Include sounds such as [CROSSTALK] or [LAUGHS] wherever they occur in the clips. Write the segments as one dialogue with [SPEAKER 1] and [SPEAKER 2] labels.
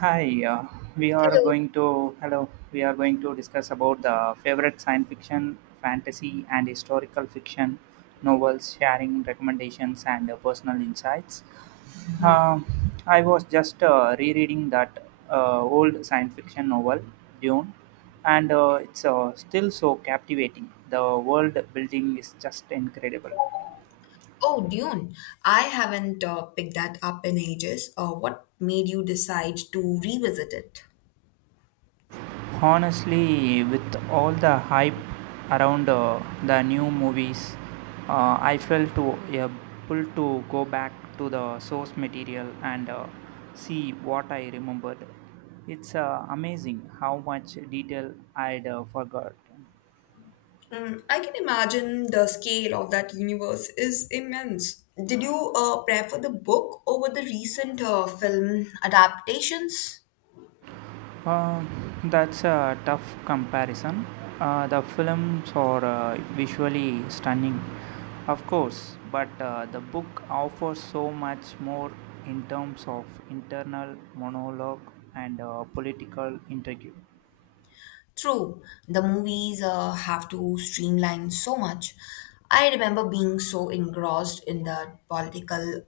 [SPEAKER 1] Hi, we are
[SPEAKER 2] Hello.
[SPEAKER 1] going to hello. We are going to discuss about the favorite science fiction, fantasy, and historical fiction novels, sharing recommendations and personal insights.
[SPEAKER 2] Hmm.
[SPEAKER 1] Um I was just rereading that old science fiction novel, Dune, and it's still so captivating. The world building is just incredible.
[SPEAKER 2] Oh, Dune. I haven't picked that up in ages. What made you decide to revisit it?
[SPEAKER 1] Honestly, with all the hype around the new movies, yeah, pulled to go back to the source material and see what I remembered. It's amazing how much detail I'd forgot.
[SPEAKER 2] Mm, I can imagine the scale of that universe is immense. Did you prefer the book over the recent film adaptations?
[SPEAKER 1] Uh, that's a tough comparison. The films are visually stunning, of course, but the book offers so much more in terms of internal monologue and political intrigue,
[SPEAKER 2] True, the movies have to streamline so much. I remember being so engrossed in the political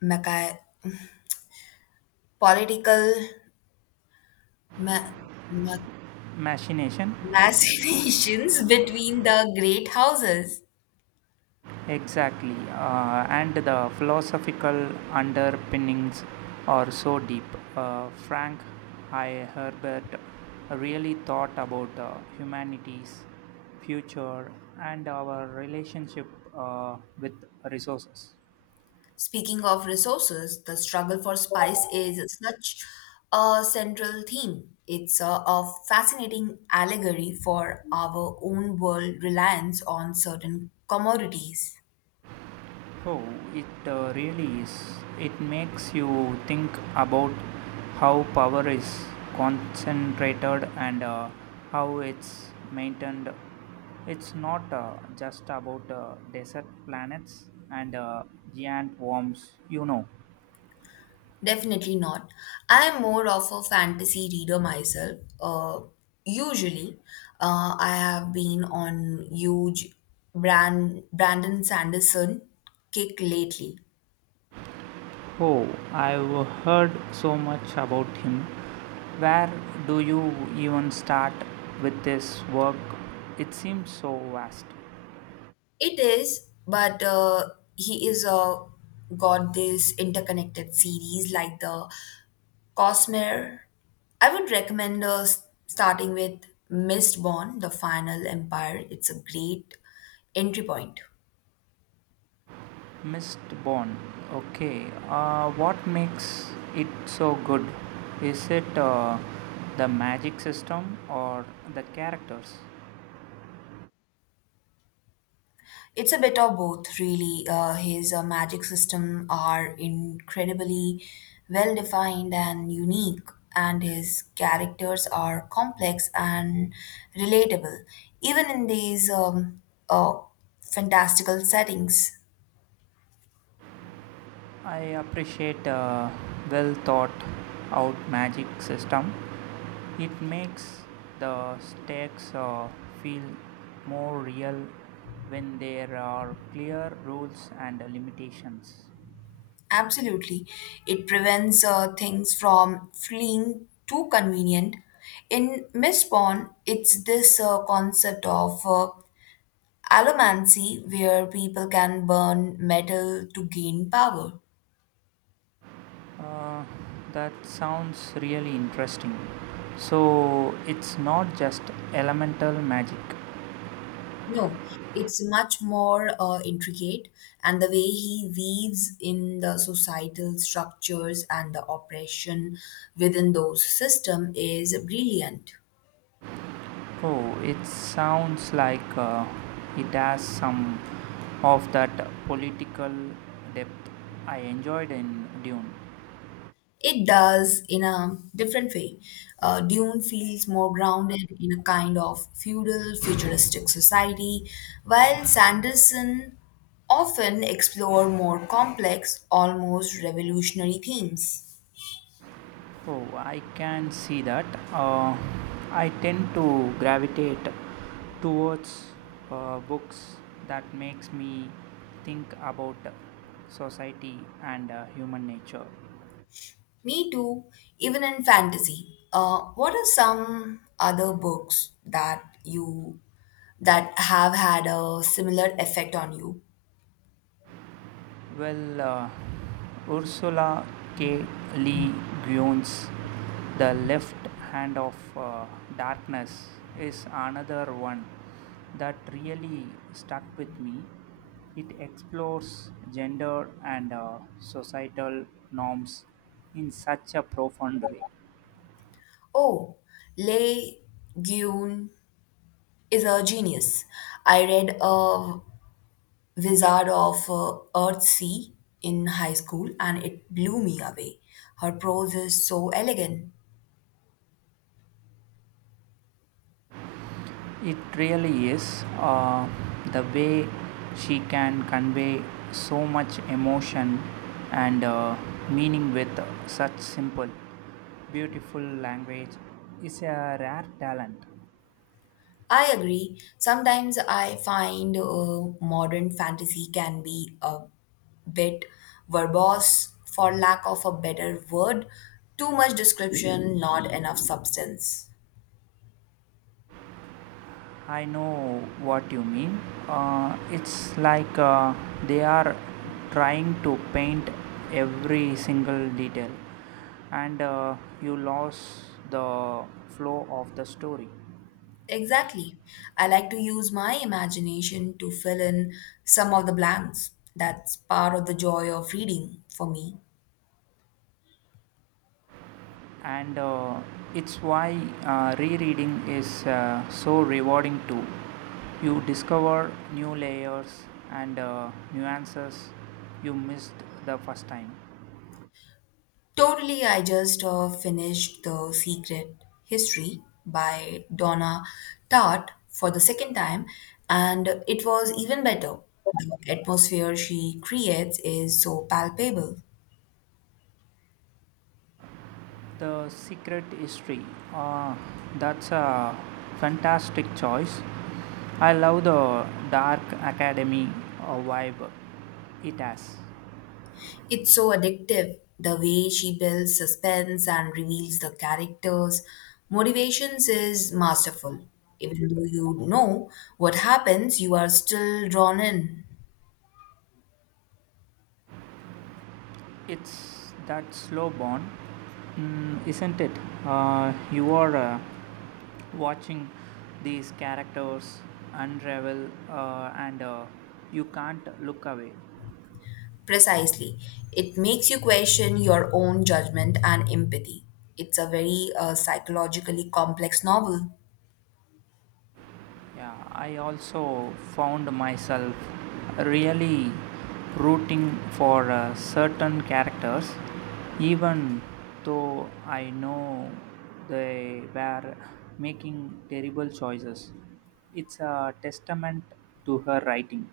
[SPEAKER 2] mecha- political ma- ma-
[SPEAKER 1] machination.
[SPEAKER 2] Machinations [LAUGHS] between the great houses.
[SPEAKER 1] Exactly, and the philosophical underpinnings are so deep. Frank I. Herbert really thought about humanity's future and our relationship with resources.
[SPEAKER 2] Speaking of resources, the struggle for spice is such a central theme. It's a fascinating allegory for our own world reliance on certain commodities.
[SPEAKER 1] Oh, it really is. It makes you think about how power is concentrated and how it's maintained. It's not just about desert planets and giant worms.
[SPEAKER 2] Definitely not. I am more of a fantasy reader myself. Usually, I have been on huge Brandon Sanderson kick lately.
[SPEAKER 1] Oh, I've heard so much about him. Where do you even start with this work? It seems so vast.
[SPEAKER 2] It is, but he is got this interconnected series like the Cosmere. I would recommend starting with Mistborn, The Final Empire. It's a great entry point.
[SPEAKER 1] Mist Bond. Okay. What makes it so good? Is it the magic system or the characters?
[SPEAKER 2] It's a bit of both, really. His magic system are incredibly well defined and unique, and his characters are complex and relatable, even in these uh, fantastical settings.
[SPEAKER 1] I appreciate a well thought out magic system. It makes the stakes feel more real when there are clear rules and limitations.
[SPEAKER 2] Absolutely, it prevents things from feeling too convenient. In Miss Pawn, it's this concept of Allomancy, where people can burn metal to gain power.
[SPEAKER 1] Uh, that sounds really interesting. So it's not just elemental magic.
[SPEAKER 2] No, it's much more intricate, and the way he weaves in the societal structures and the oppression within those systems is brilliant.
[SPEAKER 1] Oh, it sounds like it has some of that political depth I enjoyed in Dune.
[SPEAKER 2] It does in a different way. Dune feels more grounded in a kind of feudal, futuristic society, while Sanderson often explore more complex, almost revolutionary themes.
[SPEAKER 1] Oh, I can see that. Uh, I tend to gravitate towards books that makes me think about society and human nature.
[SPEAKER 2] Me too, even in fantasy. What are some other books that you that have had a similar effect on you?
[SPEAKER 1] Well, Ursula K. Le Guin's The Left Hand of Darkness is another one that really stuck with me. It explores gender and societal norms in such a profound way.
[SPEAKER 2] Oh, Le Guin is a genius. I read a Wizard of Earthsea in high school and it blew me away. Her prose is so elegant.
[SPEAKER 1] It really is, the way she can convey so much emotion and meaning with such simple beautiful language is a rare talent.
[SPEAKER 2] I agree. Sometimes I find modern fantasy can be a bit verbose for lack of a better word. Too much description, not enough substance.
[SPEAKER 1] I know what you mean. It's like they are trying to paint every single detail and you lost the flow of the story.
[SPEAKER 2] Exactly. I like to use my imagination to fill in some of the blanks. That's part of the joy of reading for me.
[SPEAKER 1] And it's why rereading is so rewarding too. You discover new layers and nuances you missed the first time.
[SPEAKER 2] Totally, I just finished The Secret History by Donna Tartt for the second time, and it was even better. The atmosphere she creates is so palpable.
[SPEAKER 1] The Secret History. Uh, that's a fantastic choice. I love the dark academy vibe it has.
[SPEAKER 2] It's so addictive the way she builds suspense and reveals the characters. Motivations is masterful. Even though you know what happens, you are still drawn in.
[SPEAKER 1] It's that slow burn, isn't it? You are watching these characters unravel, and you can't look away.
[SPEAKER 2] Precisely. It makes you question your own judgment and empathy. It's a very psychologically complex novel.
[SPEAKER 1] Yeah, I also found myself really rooting for certain characters even though I know they were making terrible choices. It's a testament to her writing.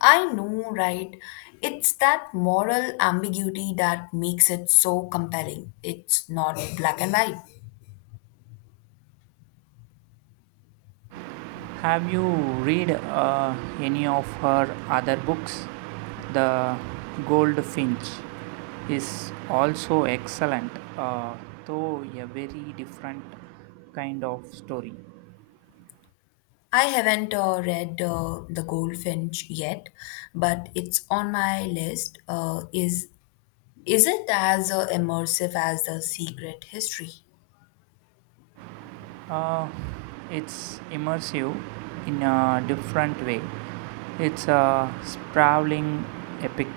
[SPEAKER 2] I know, right? It's that moral ambiguity that makes it so compelling. It's not black and white.
[SPEAKER 1] Have you read any of her other books? The Goldfinch is also excellent, though a very different kind of story.
[SPEAKER 2] I haven't read The Goldfinch yet, but it's on my list. Is it as immersive as The Secret History?
[SPEAKER 1] Uh, it's immersive in a different way. It's a sprawling epic,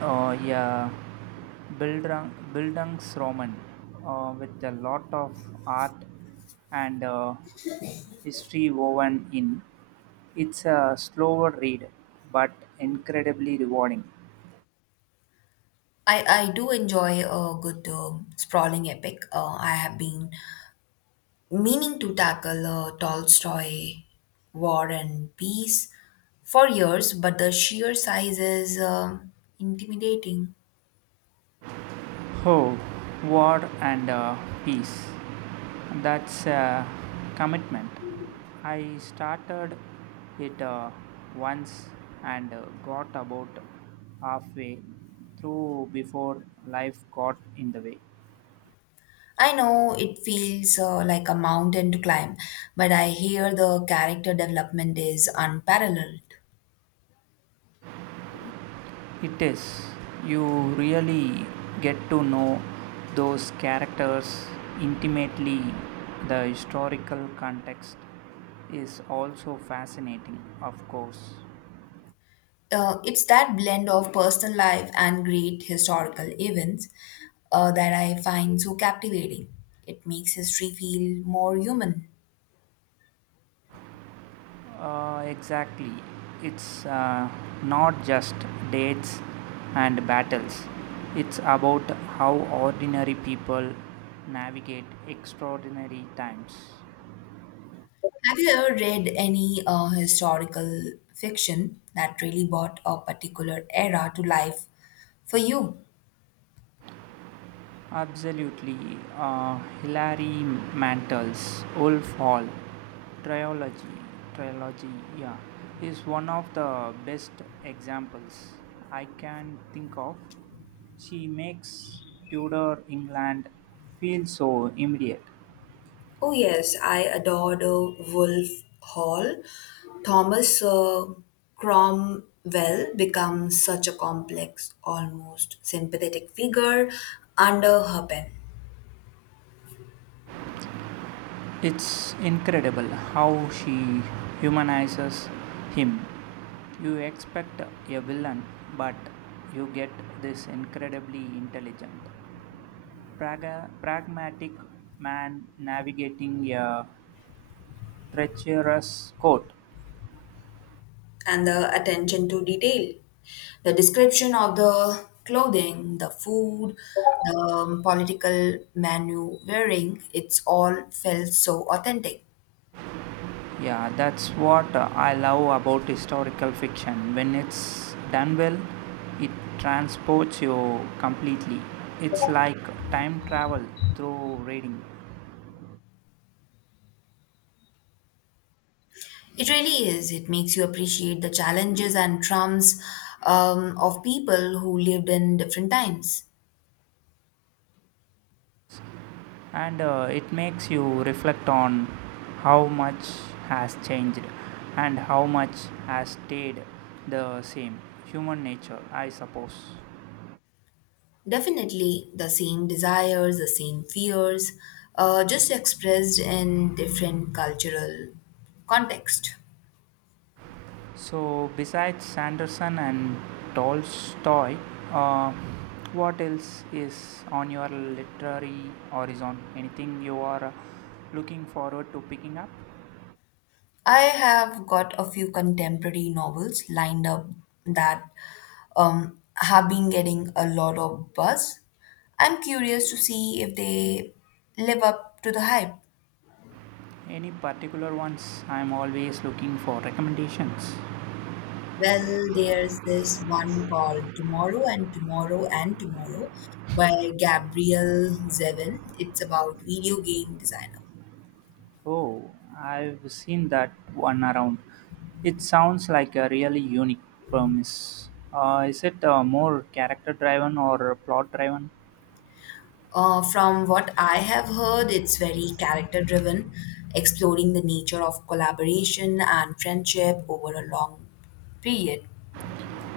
[SPEAKER 1] yeah, Bildungsroman with a lot of art and history woven in. It's a slower read but incredibly rewarding.
[SPEAKER 2] I do enjoy a good sprawling epic. I have been meaning to tackle Tolstoy War and Peace for years, but the sheer size is intimidating.
[SPEAKER 1] Oh, war and peace. That's a commitment. I started it once and got about halfway through before life got in the way.
[SPEAKER 2] I know it feels like a mountain to climb, but I hear the character development is unparalleled.
[SPEAKER 1] It is. You really get to know those characters intimately. The historical context is also fascinating, of course.
[SPEAKER 2] It's that blend of personal life and great historical events that I find so captivating. It makes history feel more human.
[SPEAKER 1] Exactly. It's not just dates and battles, it's about how ordinary people navigate extraordinary times.
[SPEAKER 2] Have you ever read any historical fiction that really brought a particular era to life for you?
[SPEAKER 1] Absolutely. Hilary Mantel's Wolf Hall trilogy, trilogy, yeah, is one of the best examples I can think of. She makes Tudor England feel so immediate.
[SPEAKER 2] Oh yes, I adored Wolf Hall. Thomas Cromwell becomes such a complex, almost sympathetic figure under her pen,
[SPEAKER 1] It's incredible how she humanizes him. You expect a villain, but you get this incredibly intelligent, pragmatic man navigating a treacherous court.
[SPEAKER 2] and the attention to detail, the description of the clothing, the food, the political menu wearing, it's all felt so authentic.
[SPEAKER 1] Yeah, that's what I love about historical fiction. When it's done well, it transports you completely. It's like time travel through reading.
[SPEAKER 2] It really is. It makes you appreciate the challenges and traumas of people who lived in different times.
[SPEAKER 1] And it makes you reflect on how much has changed and how much has stayed the same, human nature I suppose.
[SPEAKER 2] Definitely the same desires, the same fears, just expressed in different cultural context.
[SPEAKER 1] So besides Sanderson and Tolstoy, uh, what else is on your literary horizon? Anything you are looking forward to picking up?
[SPEAKER 2] I have got a few contemporary novels lined up that have been getting a lot of buzz. I'm curious to see if they live up to the hype.
[SPEAKER 1] Any particular ones? I'm always looking for recommendations.
[SPEAKER 2] Well, there's this one called Tomorrow and Tomorrow and Tomorrow by Gabriel Zevin. It's about video game designer.
[SPEAKER 1] Oh, I've seen that one around. It sounds like a really unique premise. Is it more character driven or plot driven?
[SPEAKER 2] From what I have heard, it's very character driven, exploring the nature of collaboration and friendship over a long period.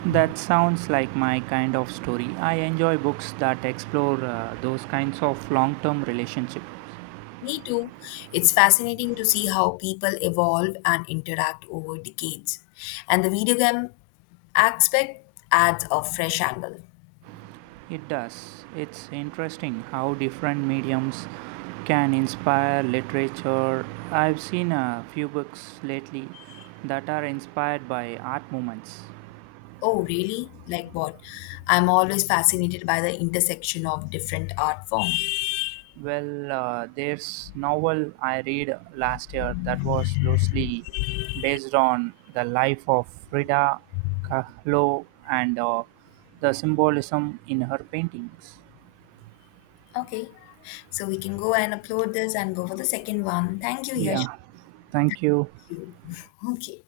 [SPEAKER 1] That sounds like my kind of story. I enjoy books that explore those kinds of long term relationships.
[SPEAKER 2] Me too. It's fascinating to see how people evolve and interact over decades. And the video game aspect adds a fresh angle.
[SPEAKER 1] It does. It's interesting how different mediums can inspire literature. I've seen a few books lately that are inspired by art movements.
[SPEAKER 2] Oh, really? Like what? I'm always fascinated by the intersection of different art forms.
[SPEAKER 1] Well, there's novel I read last year that was loosely based on the life of Frida Kahlo and the symbolism in her paintings.
[SPEAKER 2] Okay, so we can go and upload this and go for the second one. Thank you, Yash.
[SPEAKER 1] Yeah, thank you.
[SPEAKER 2] Thank you. [LAUGHS] Okay.